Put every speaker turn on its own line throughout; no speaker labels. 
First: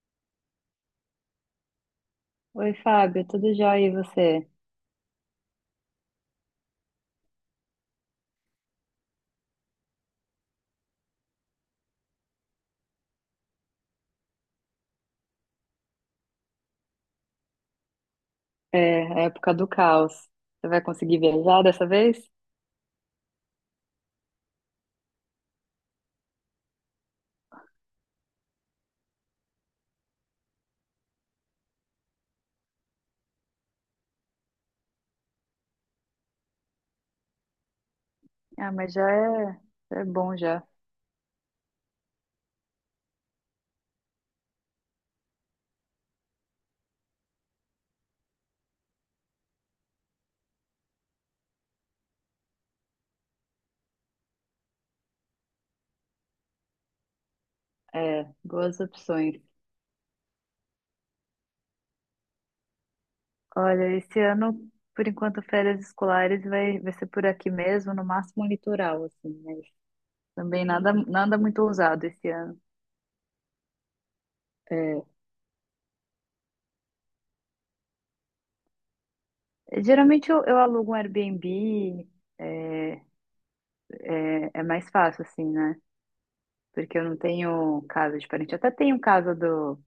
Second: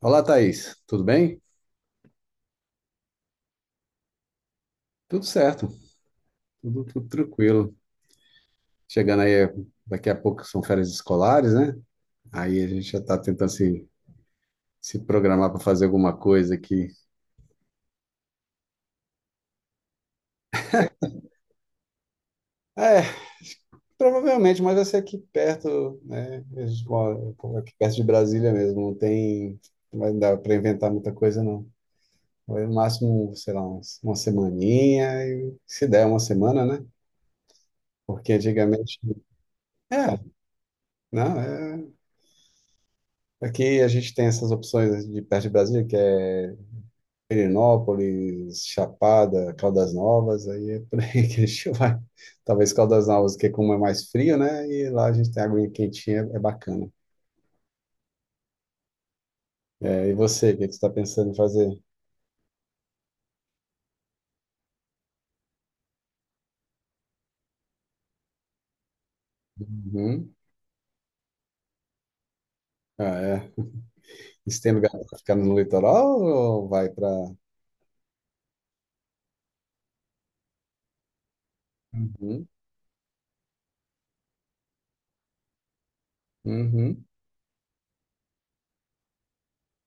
Olá, Thaís. Tudo bem?
Oi, Fábio, tudo jóia e você?
Tudo certo, tudo tranquilo. Chegando aí, daqui a pouco são férias escolares, né? Aí a gente já está tentando se programar para fazer alguma coisa aqui.
É, a época do caos. Você vai conseguir viajar dessa vez?
É, provavelmente, mas vai ser aqui perto, né? Eu moro aqui perto de Brasília mesmo. Não vai dar para inventar muita coisa, não. Vai no máximo, sei lá, uma semaninha, e se der uma semana, né? Porque
Ah, mas
antigamente.
já é
É,
bom já.
não, é. Aqui a gente tem essas opções de perto de Brasília, que é Perinópolis, Chapada, Caldas Novas, aí é por aí que a gente vai. Talvez Caldas Novas, que é como é mais frio, né? E lá a gente tem aguinha quentinha, é bacana.
É, boas opções.
É, e você, o que é que você está pensando em fazer?
Olha, esse ano, por enquanto, férias escolares vai ser por aqui mesmo, no máximo um litoral, assim, mas
Uhum.
também nada, nada muito ousado esse ano.
Ah, é. Você tem lugar
É,
para ficar no litoral ou vai para.
geralmente eu alugo um Airbnb,
Uhum.
é, é mais fácil, assim, né? Porque
Uhum.
eu não tenho casa de parente. Eu até tenho casa do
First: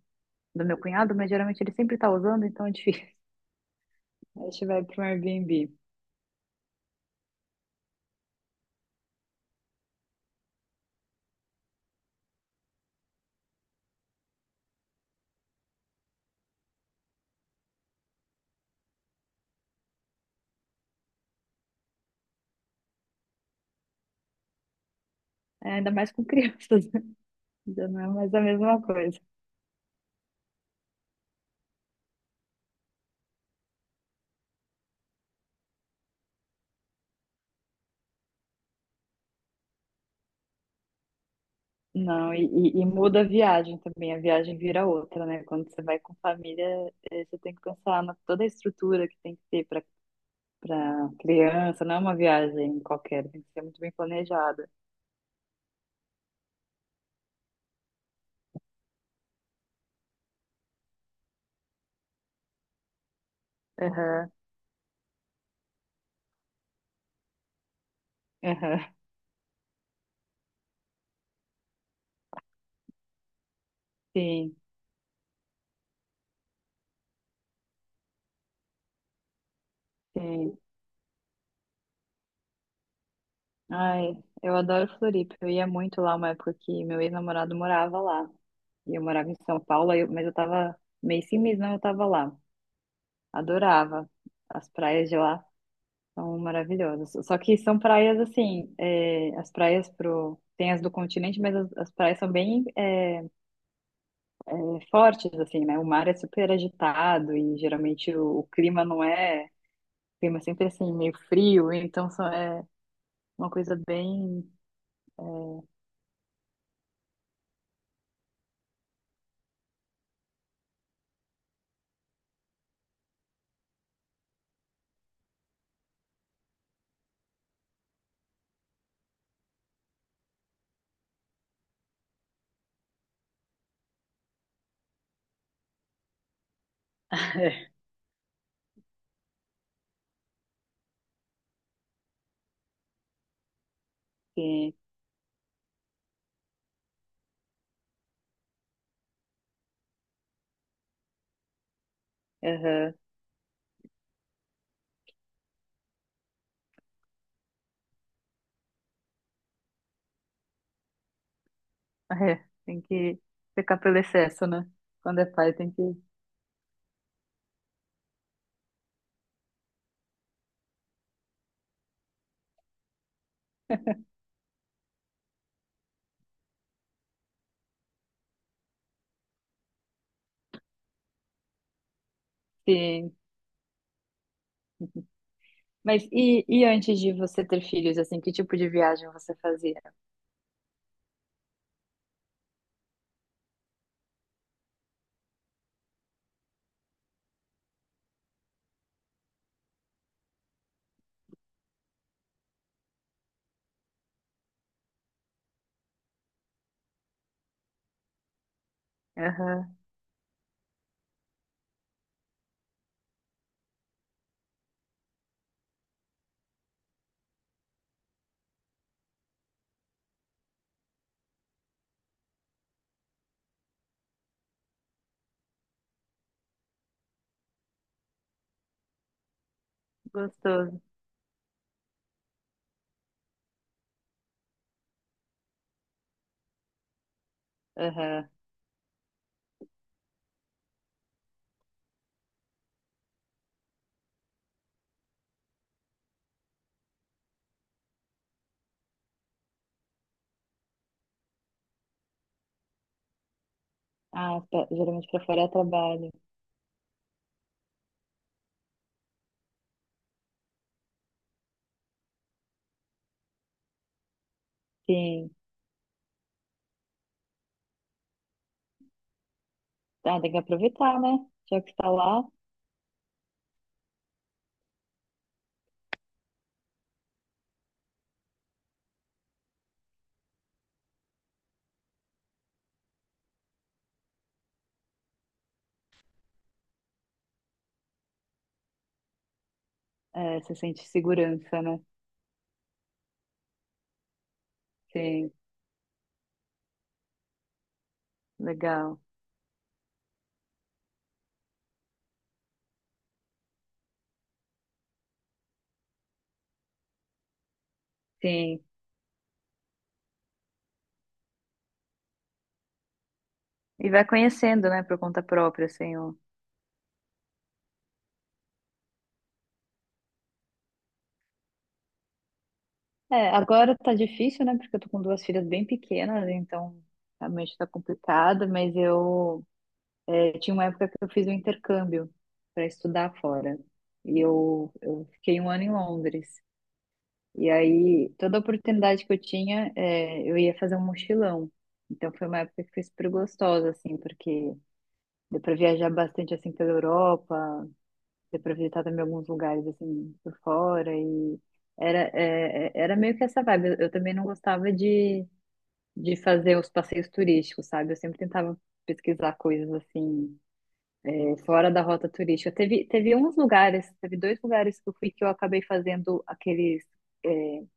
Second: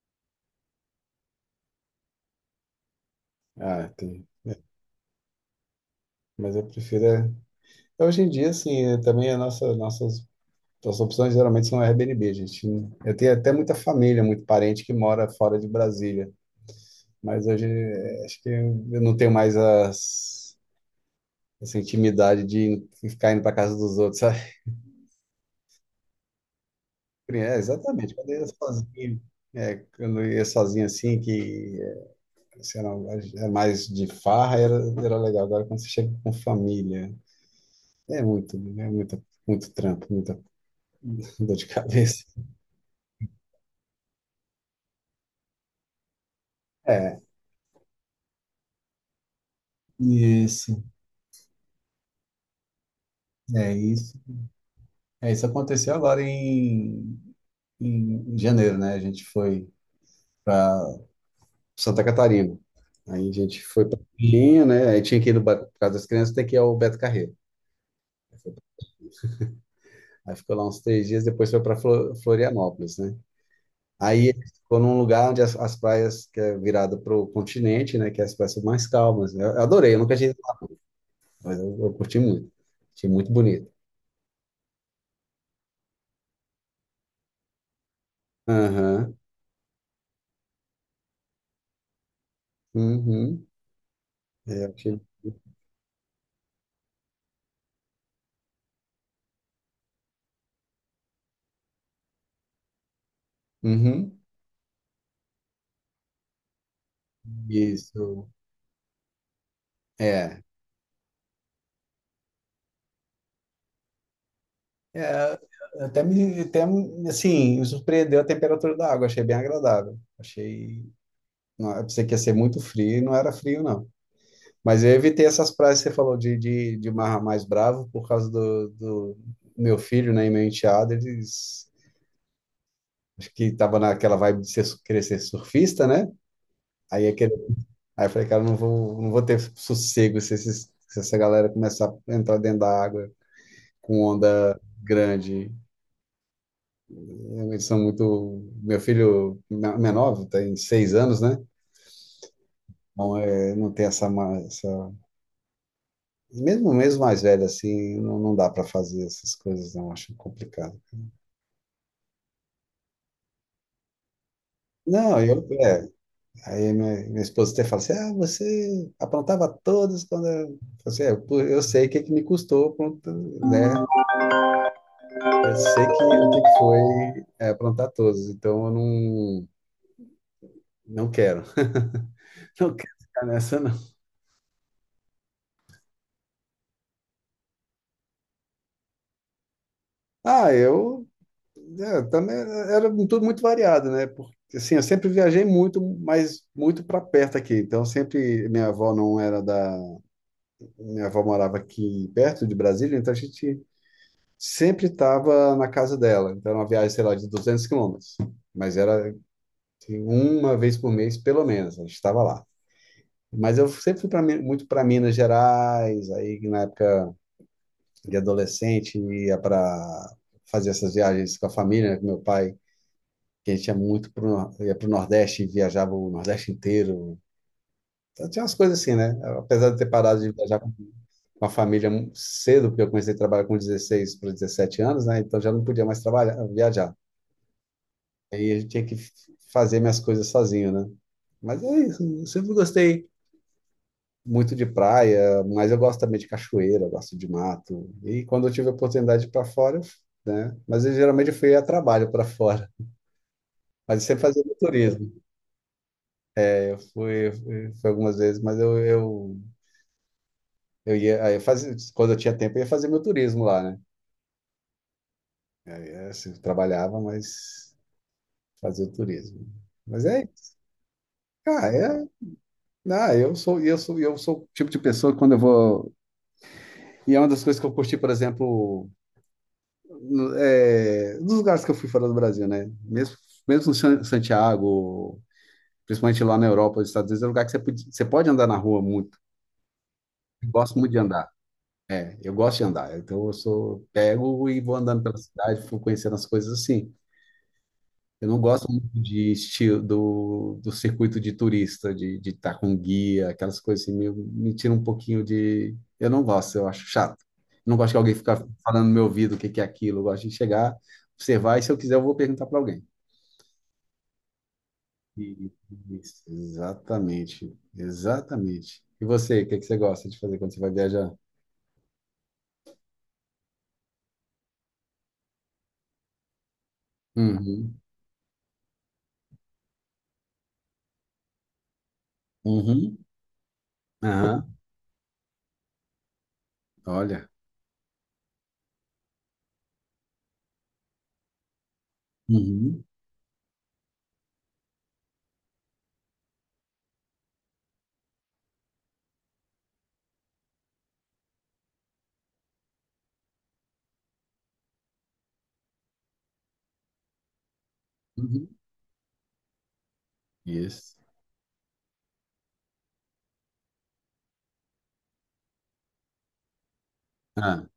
do meu cunhado, mas geralmente ele sempre tá usando, então é difícil.
Ah, tem.
Aí a gente vai para um Airbnb.
Mas eu prefiro. Hoje em dia, assim, é, também a nossa, nossas então, as opções geralmente são Airbnb, gente. Eu tenho até muita família, muito parente que mora fora de Brasília, mas hoje acho que eu não tenho mais essa intimidade de ficar indo para casa dos outros, sabe?
É, ainda mais com crianças, né?
É,
Já não é
exatamente. Quando
mais
eu
a
ia
mesma coisa.
sozinho, é, quando eu ia sozinho assim, que eh, assim, era, era mais de farra, era legal. Agora, quando você chega com família, muito trampo, muita dor de cabeça.
Não, e muda a viagem também, a viagem vira outra, né? Quando você vai com família,
É,
você tem que pensar na toda a estrutura que tem que ter para
isso,
para criança, não é uma viagem qualquer, tem que ser
é
muito bem
isso.
planejada.
É, isso aconteceu agora em janeiro, né? A gente foi para Santa Catarina. Aí a gente foi para
Aham,
Linha, né? Aí tinha que ir no ba- por causa das crianças, tem que ir ao Beto Carreiro.
aham,
Aí ficou lá uns 3 dias, depois foi para Florianópolis, né? Aí
sim,
ficou num lugar onde as praias, que é virada para o continente, né? Que as praias são mais calmas. Eu adorei, eu nunca tinha ido lá,
sim.
não, mas eu curti muito. Achei muito bonito.
Ai, eu adoro Floripa, eu ia muito lá uma época que meu ex-namorado morava lá. E eu
Aham,
morava em São Paulo, aí eu- mas eu tava mês sim, mês não, eu tava lá.
uhum,
Adorava.
é,
As
eu achei-
praias de lá são maravilhosas. Só que são praias assim, é, as praias pro. Tem as do continente, mas as praias são bem é,
uhum,
fortes, assim, né? O mar é super agitado e geralmente
isso,
o clima não é. O clima
é.
é sempre assim, meio frio, então só é uma coisa bem.
É, até me, até, assim, me surpreendeu a temperatura da água, achei bem agradável. Achei, não, eu pensei que ia ser muito frio e não era frio, não. Mas eu evitei essas praias que você falou de mar mais bravo por causa do meu filho, né, e meu enteado, eles... Acho que tava naquela vibe de querer ser surfista, né? Aí, aquele, aí eu falei, cara, eu não vou, não vou ter sossego se essa galera começar a entrar dentro da água com onda
Que,
grande. Realmente são muito. Menor tem 6 anos, né?
aham,
Não, é, não tem essa, ma- essa. Mesmo mais velho assim, não dá para fazer essas coisas, não. Acho complicado.
é, tem que pecar pelo excesso, né?
Não,
Quando é
eu.
pai, tem que
É, aí minha esposa até fala assim: ah, você aprontava todas quando. Falo assim, é, pô, eu sei que me custou, aprontar, né? Eu sei o que que foi aprontar todas, então eu não, não quero. Não quero
se
ficar nessa, não.
Mas e antes de você ter filhos, assim, que tipo de viagem você fazia?
Ah, eu É, também era tudo muito variado, né? Porque assim, eu sempre viajei muito, mas muito para perto aqui. Então sempre minha avó não era da, minha avó morava aqui perto de Brasília, então a gente sempre estava na casa dela. Então era uma viagem, sei lá, de 200 quilômetros, mas era
Aham,
assim, uma vez por mês pelo menos, a gente estava lá. Mas eu sempre muito para Minas Gerais, aí na época de adolescente ia para fazer essas viagens com a família, né, com meu pai que a gente ia pro Nordeste e viajava o Nordeste inteiro. Então, tinha umas coisas assim, né? Apesar de ter parado de viajar
gostoso.
com a família cedo, porque eu comecei a trabalhar com 16 para 17 anos, né? Então já não podia mais trabalhar, viajar.
Aham.
Aí eu tinha que f- fazer minhas coisas sozinho, né? Mas é isso, eu sempre gostei muito de praia, mas eu gosto também de cachoeira, eu gosto de mato. E quando eu tive a oportunidade para fora, né? Mas eu geralmente fui a trabalho para fora. Mas eu sempre
Ah,
fazia
tá, geralmente
turismo.
pra fora é trabalho.
Fui algumas vezes, mas eu ia, aí eu fazia, quando eu tinha tempo, eu ia fazer meu turismo lá, né?
Sim.
Eu assim, eu trabalhava, mas fazia o turismo. Mas
Ah,
é,
tem que
isso.
aproveitar, né? Já
Ah,
que está
é,
lá,
ah, eu sou o tipo de pessoa que quando eu vou, e é uma das coisas que eu curti, por exemplo, nos lugares que eu fui fora do Brasil, né? Mesmo em Santiago, principalmente lá na Europa, nos Estados Unidos, é um lugar que você pode andar na rua muito.
é,
Eu
você
gosto
sente
muito de andar.
segurança, né?
É, eu gosto de andar, então eu sou, pego e vou andando pela
Sim,
cidade, fico conhecendo as coisas assim. Eu não gosto muito
legal.
de estilo do circuito de turista, de estar com guia, aquelas coisas assim, meio, me tira um pouquinho de. Eu não gosto, eu acho chato. Não gosto que alguém fica
Sim.
falando no meu ouvido o que que é aquilo. Eu gosto de chegar, observar, e se eu quiser, eu vou perguntar para alguém.
E vai conhecendo, né, por conta
E-
própria, assim. O-
Isso, exatamente. E você, o que que você gosta de fazer quando você vai viajar?
É, agora tá difícil, né? Porque eu tô com duas filhas bem pequenas, então realmente tá
Uhum,
complicado, mas eu tinha uma época que eu fiz um intercâmbio para
uhum,
estudar fora. E
aham,
eu fiquei um ano em Londres.
olha.
E aí, toda oportunidade que eu tinha, eu ia fazer um mochilão. Então, foi uma época que foi
Uhum.
super gostosa, assim, porque deu para viajar bastante, assim, pela Europa, deu para visitar também alguns lugares, assim, por fora. E era, era meio que essa vibe. Eu também não gostava de fazer os passeios turísticos, sabe? Eu sempre tentava
Uhum.
pesquisar coisas, assim
Isso.
fora da rota turística. Teve uns lugares, teve dois lugares que eu fui que eu acabei fazendo aqueles,
Ah,
é,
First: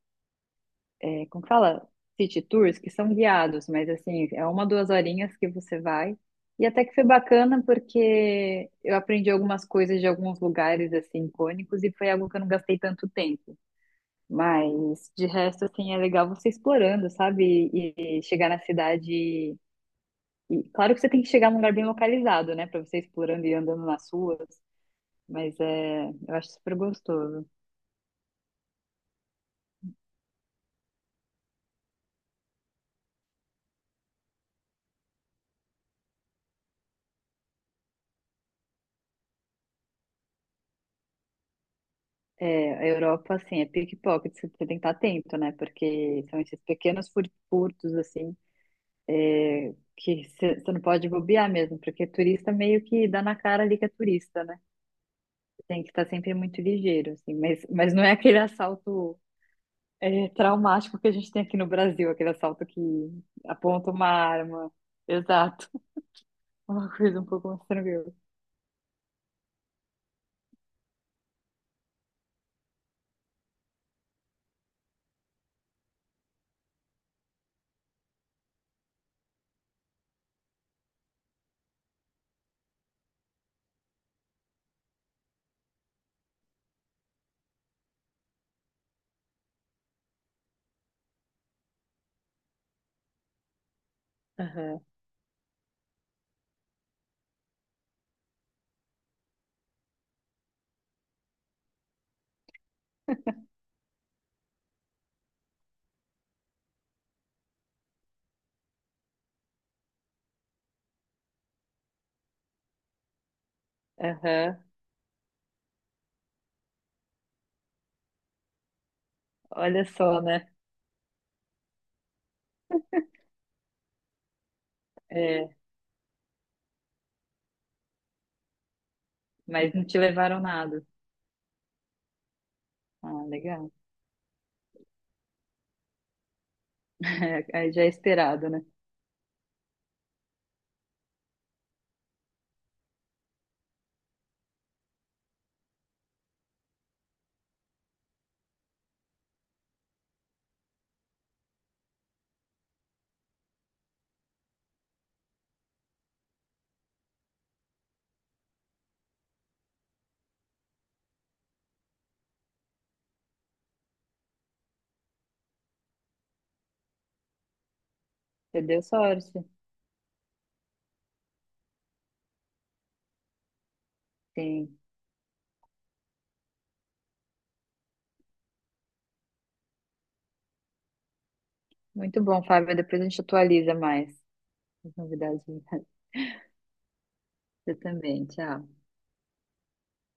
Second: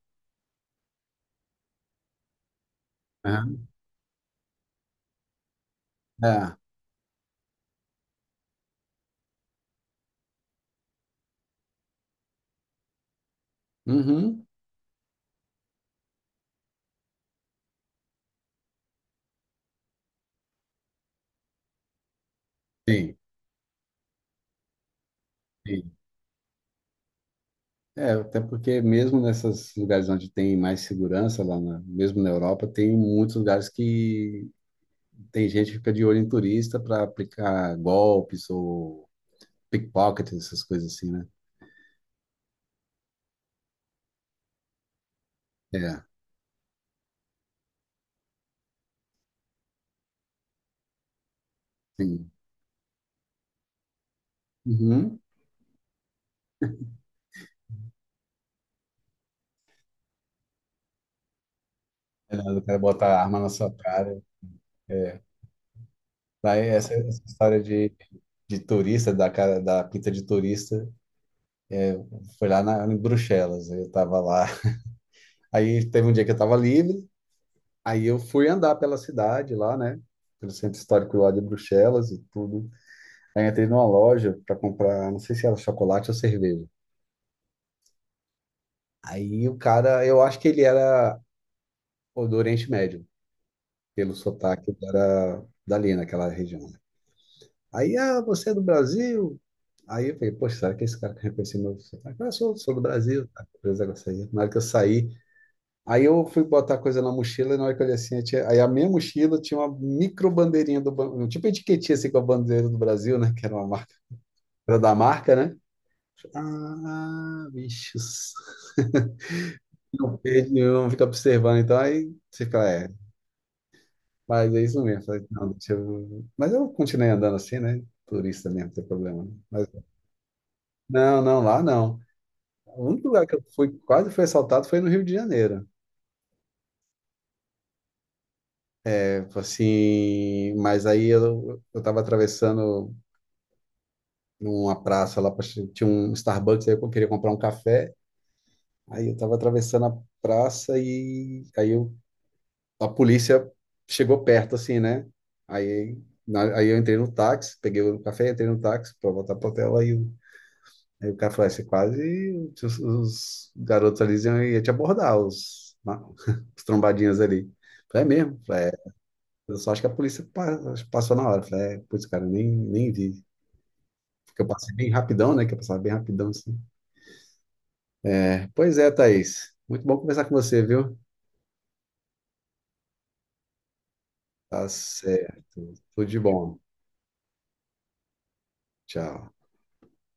como que fala? City tours, que são
aham.
guiados, mas assim, é uma, duas horinhas que você vai.
Ah,
E até que foi bacana porque eu aprendi algumas coisas de alguns lugares, assim, icônicos, e foi algo que eu não gastei tanto tempo.
uhum.
Mas, de resto, assim, é legal você explorando, sabe? E chegar na cidade... E, claro que você tem que chegar num lugar bem localizado, né? Pra você ir
Sim,
explorando e andando nas ruas. Mas
sim.
é, eu acho super gostoso.
É, até porque mesmo nesses lugares onde tem mais segurança, mesmo na Europa, tem muitos lugares que tem gente que fica de olho em turista para aplicar golpes ou pickpockets, essas coisas assim, né?
É, a Europa, assim, é pickpocket, você tem que estar atento, né?
É,
Porque são esses pequenos fur- furtos, assim, é, que você não pode bobear mesmo, porque
sim.
turista meio que dá na cara ali que é turista, né?
Uhum.
Tem que estar sempre muito ligeiro, assim. Mas não é aquele assalto, é, traumático que a gente tem aqui no Brasil, aquele
É, o
assalto
cara
que
bota a arma na sua
aponta uma
cara.
arma. Exato.
Daí
Uma coisa
essa
um pouco
história
mais tranquila.
de turista, da cara, da pinta de turista, foi lá na, em Bruxelas. Eu tava lá. Aí teve um dia que eu tava livre, aí eu fui andar pela cidade lá, né? Pelo centro histórico lá de Bruxelas e tudo. Aí entrei numa loja para comprar, não sei se era chocolate ou cerveja. Aí o cara, eu acho que ele era ou do Oriente Médio, pelo sotaque, ele
Aham,
era dali, naquela região. Né? Aí, ah, você é do Brasil? Aí eu falei, poxa, será que esse cara reconheceu meu sotaque? Ah, sou do Brasil. Tá? Beleza, eu saí. Na hora que eu saí, aí eu fui botar coisa na mochila e na hora que eu olhei assim, aí a minha mochila tinha uma micro um tipo etiquetinha assim com a bandeira do Brasil, né? Que era uma marca,
aham.
era da marca, né? Ah, bichos.
Olha
Não
só, né?
perde, não fica observando, então aí você fica, é, mas é isso mesmo. Eu falei, não,
É,
deixa eu... Mas eu continuei andando assim, né? Turista mesmo, não tem problema. Né? Mas,
mas não te levaram nada.
não, não, lá não. O único
Ah,
lugar que eu
legal.
fui, quase fui assaltado foi no Rio de Janeiro.
Aí já é esperado, né?
Tipo assim, mas aí eu tava atravessando. Numa praça lá, tinha um Starbucks, aí eu queria comprar um café, aí eu tava atravessando a praça a polícia chegou perto, assim, né? Aí, aí eu entrei no táxi, peguei o café, entrei no táxi pra voltar pro hotel, aí o cara falou, "Ah, você quase, os garotos ali iam te abordar, os trombadinhas ali. Eu falei, é mesmo? Eu
Você
falei, é,
deu sorte.
eu só acho que a passou na hora. Eu falei, é, putz, cara, eu nem, nem vi. Porque eu passei
Sim.
bem rapidão, né? Que eu passava bem rapidão, assim. É, pois é, Thaís. Muito bom conversar com você, viu?
Muito bom, Fábio. Depois a gente atualiza mais
Tá
as
certo.
novidades.
Tudo de bom.
Você também. Tchau.
Tchau.